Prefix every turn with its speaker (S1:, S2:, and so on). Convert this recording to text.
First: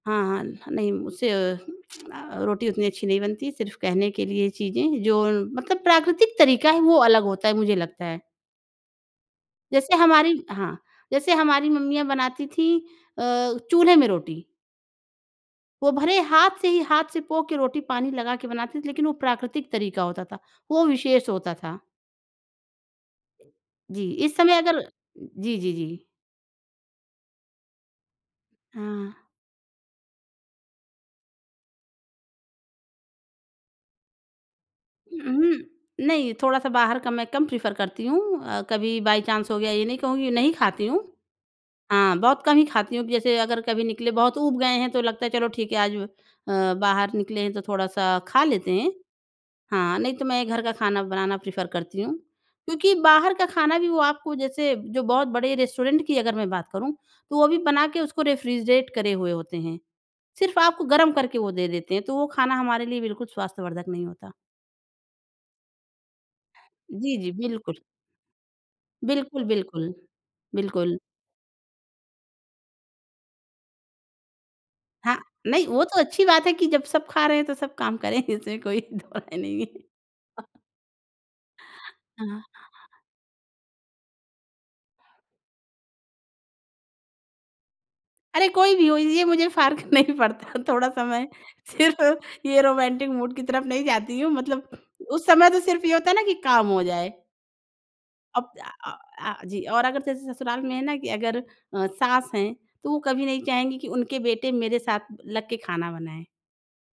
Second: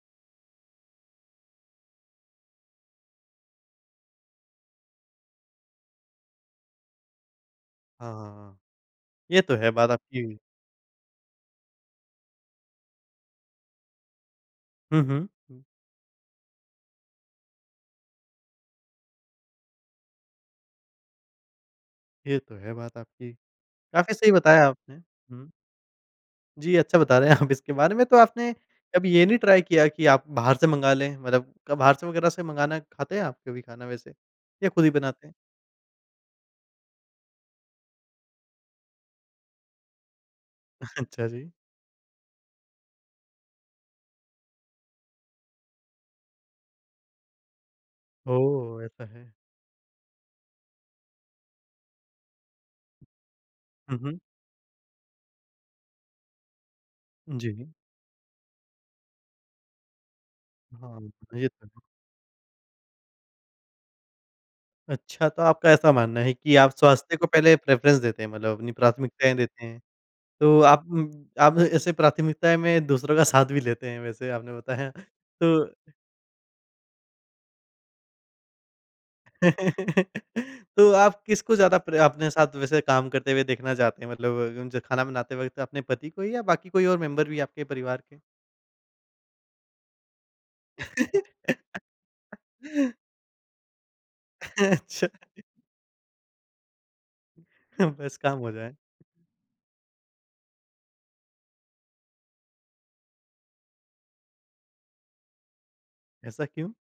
S1: हाँ। नहीं उससे अ, रोटी उतनी अच्छी नहीं बनती सिर्फ़ कहने के लिए चीज़ें जो मतलब प्राकृतिक तरीक़ा है वो अलग होता है मुझे लगता है।
S2: हाँ। ये तो है बात
S1: जैसे
S2: आपकी।
S1: हमारी हाँ, जैसे हमारी मम्मियाँ बनाती थीं अ, चूल्हे में रोटी।
S2: हुँ, हुँ। हुँ।
S1: वो भले हाथ से ही हाथ से पो के रोटी पानी लगा के बनाते थे। लेकिन वो प्राकृतिक तरीक़ा होता था, वो विशेष होता था।
S2: ये तो है बात आपकी।
S1: जी,
S2: काफ़ी सही
S1: इस समय
S2: बताया
S1: अगर
S2: आपने, हुँ।
S1: जी, जी, जी।
S2: जी, अच्छा बता रहे हैं आप इसके बारे में तो आपने कभी
S1: हाँ।
S2: ये नहीं ट्राई किया कि आप बाहर से मँगा लें? मतलब क बाहर से वगैरह से मँगाना खाते हैं आप कभी खाना वैसे या खुद ही बनाते
S1: हुँ,
S2: हैं?
S1: हुँ। नहीं थोड़ा-सा बाहर का मैं कम प्रेफ़र करती हूँ, अ, कभी बाय चांस हो गया, ये नहीं कहूँगी नहीं खाती हूँ।
S2: अच्छा जी।
S1: हाँ, बहुत कम ही खाती हूँ जैसे अगर कभी निकले बहुत ऊब गए हैं। तो लगता है चलो ठीक है आज अ, बाहर निकले हैं तो थोड़ा-सा खा लेते
S2: ओह!
S1: हैं।
S2: ऐसा है।
S1: हाँ, नहीं तो मैं घर का खाना बनाना प्रेफ़र करती हूँ। क्योंकि बाहर का खाना भी
S2: हुँ,
S1: वो
S2: हुँ।
S1: आपको जैसे जो बहुत बड़े रेस्टोरेंट की अगर मैं बात करूँ, तो वो भी
S2: जी।
S1: बना के उसको रेफ्रिजरेट करे हुए होते हैं। सिर्फ़ आपको
S2: हाँ,
S1: गर्म करके
S2: ये
S1: वो
S2: तो
S1: दे
S2: है।
S1: देते हैं, तो वो खाना हमारे लिए बिल्कुल स्वास्थ्यवर्धक नहीं होता।
S2: अच्छा तो आपका ऐसा मानना है कि आप
S1: जी,
S2: स्वास्थ्य को
S1: जी।
S2: पहले
S1: बिल्कुल।
S2: प्रेफ़रेंस देते हैं, मतलब अपनी प्राथमिकताएँ
S1: बिल्कुल,
S2: देते हैं।
S1: बिल्कुल।
S2: तो आप
S1: बिल्कुल।
S2: उम, आप ऐसे प्राथमिकताएँ में दूसरों का साथ भी लेते हैं वैसे आपने बताया।
S1: हाँ
S2: तो
S1: नहीं वो तो अच्छी बात है कि जब सब खा रहे हैं, तो सब काम करें इसमें कोई दोराय नहीं है।
S2: तो आप किसको ज़्यादा प्र अपने
S1: हाँ।
S2: साथ वैसे काम करते हुए देखना चाहते हैं? मतलब जब उनसे खाना बनाते वक़्त अपने पति को या बाकी कोई और मेंबर भी है आपके परिवार के?
S1: अरे! कोई भी हो ये मुझे फ़र्क नहीं पड़ता थोड़ा समय सिर्फ़ ये रोमांटिक मूड की तरफ़ नहीं जाती हूँ। मतलब
S2: अच्छा।
S1: उस समय तो सिर्फ़ ये होता है ना कि काम हो जाए।
S2: हुँ, बस काम
S1: अब
S2: हो
S1: अ
S2: जाए।
S1: अ, आ जी और अगर जैसे ससुराल में है ना कि अगर अ, सास हैं तो वो कभी नहीं चाहेंगी कि उनके बेटे मेरे साथ लग के खाना बनाएँ।
S2: ऐसा क्यों?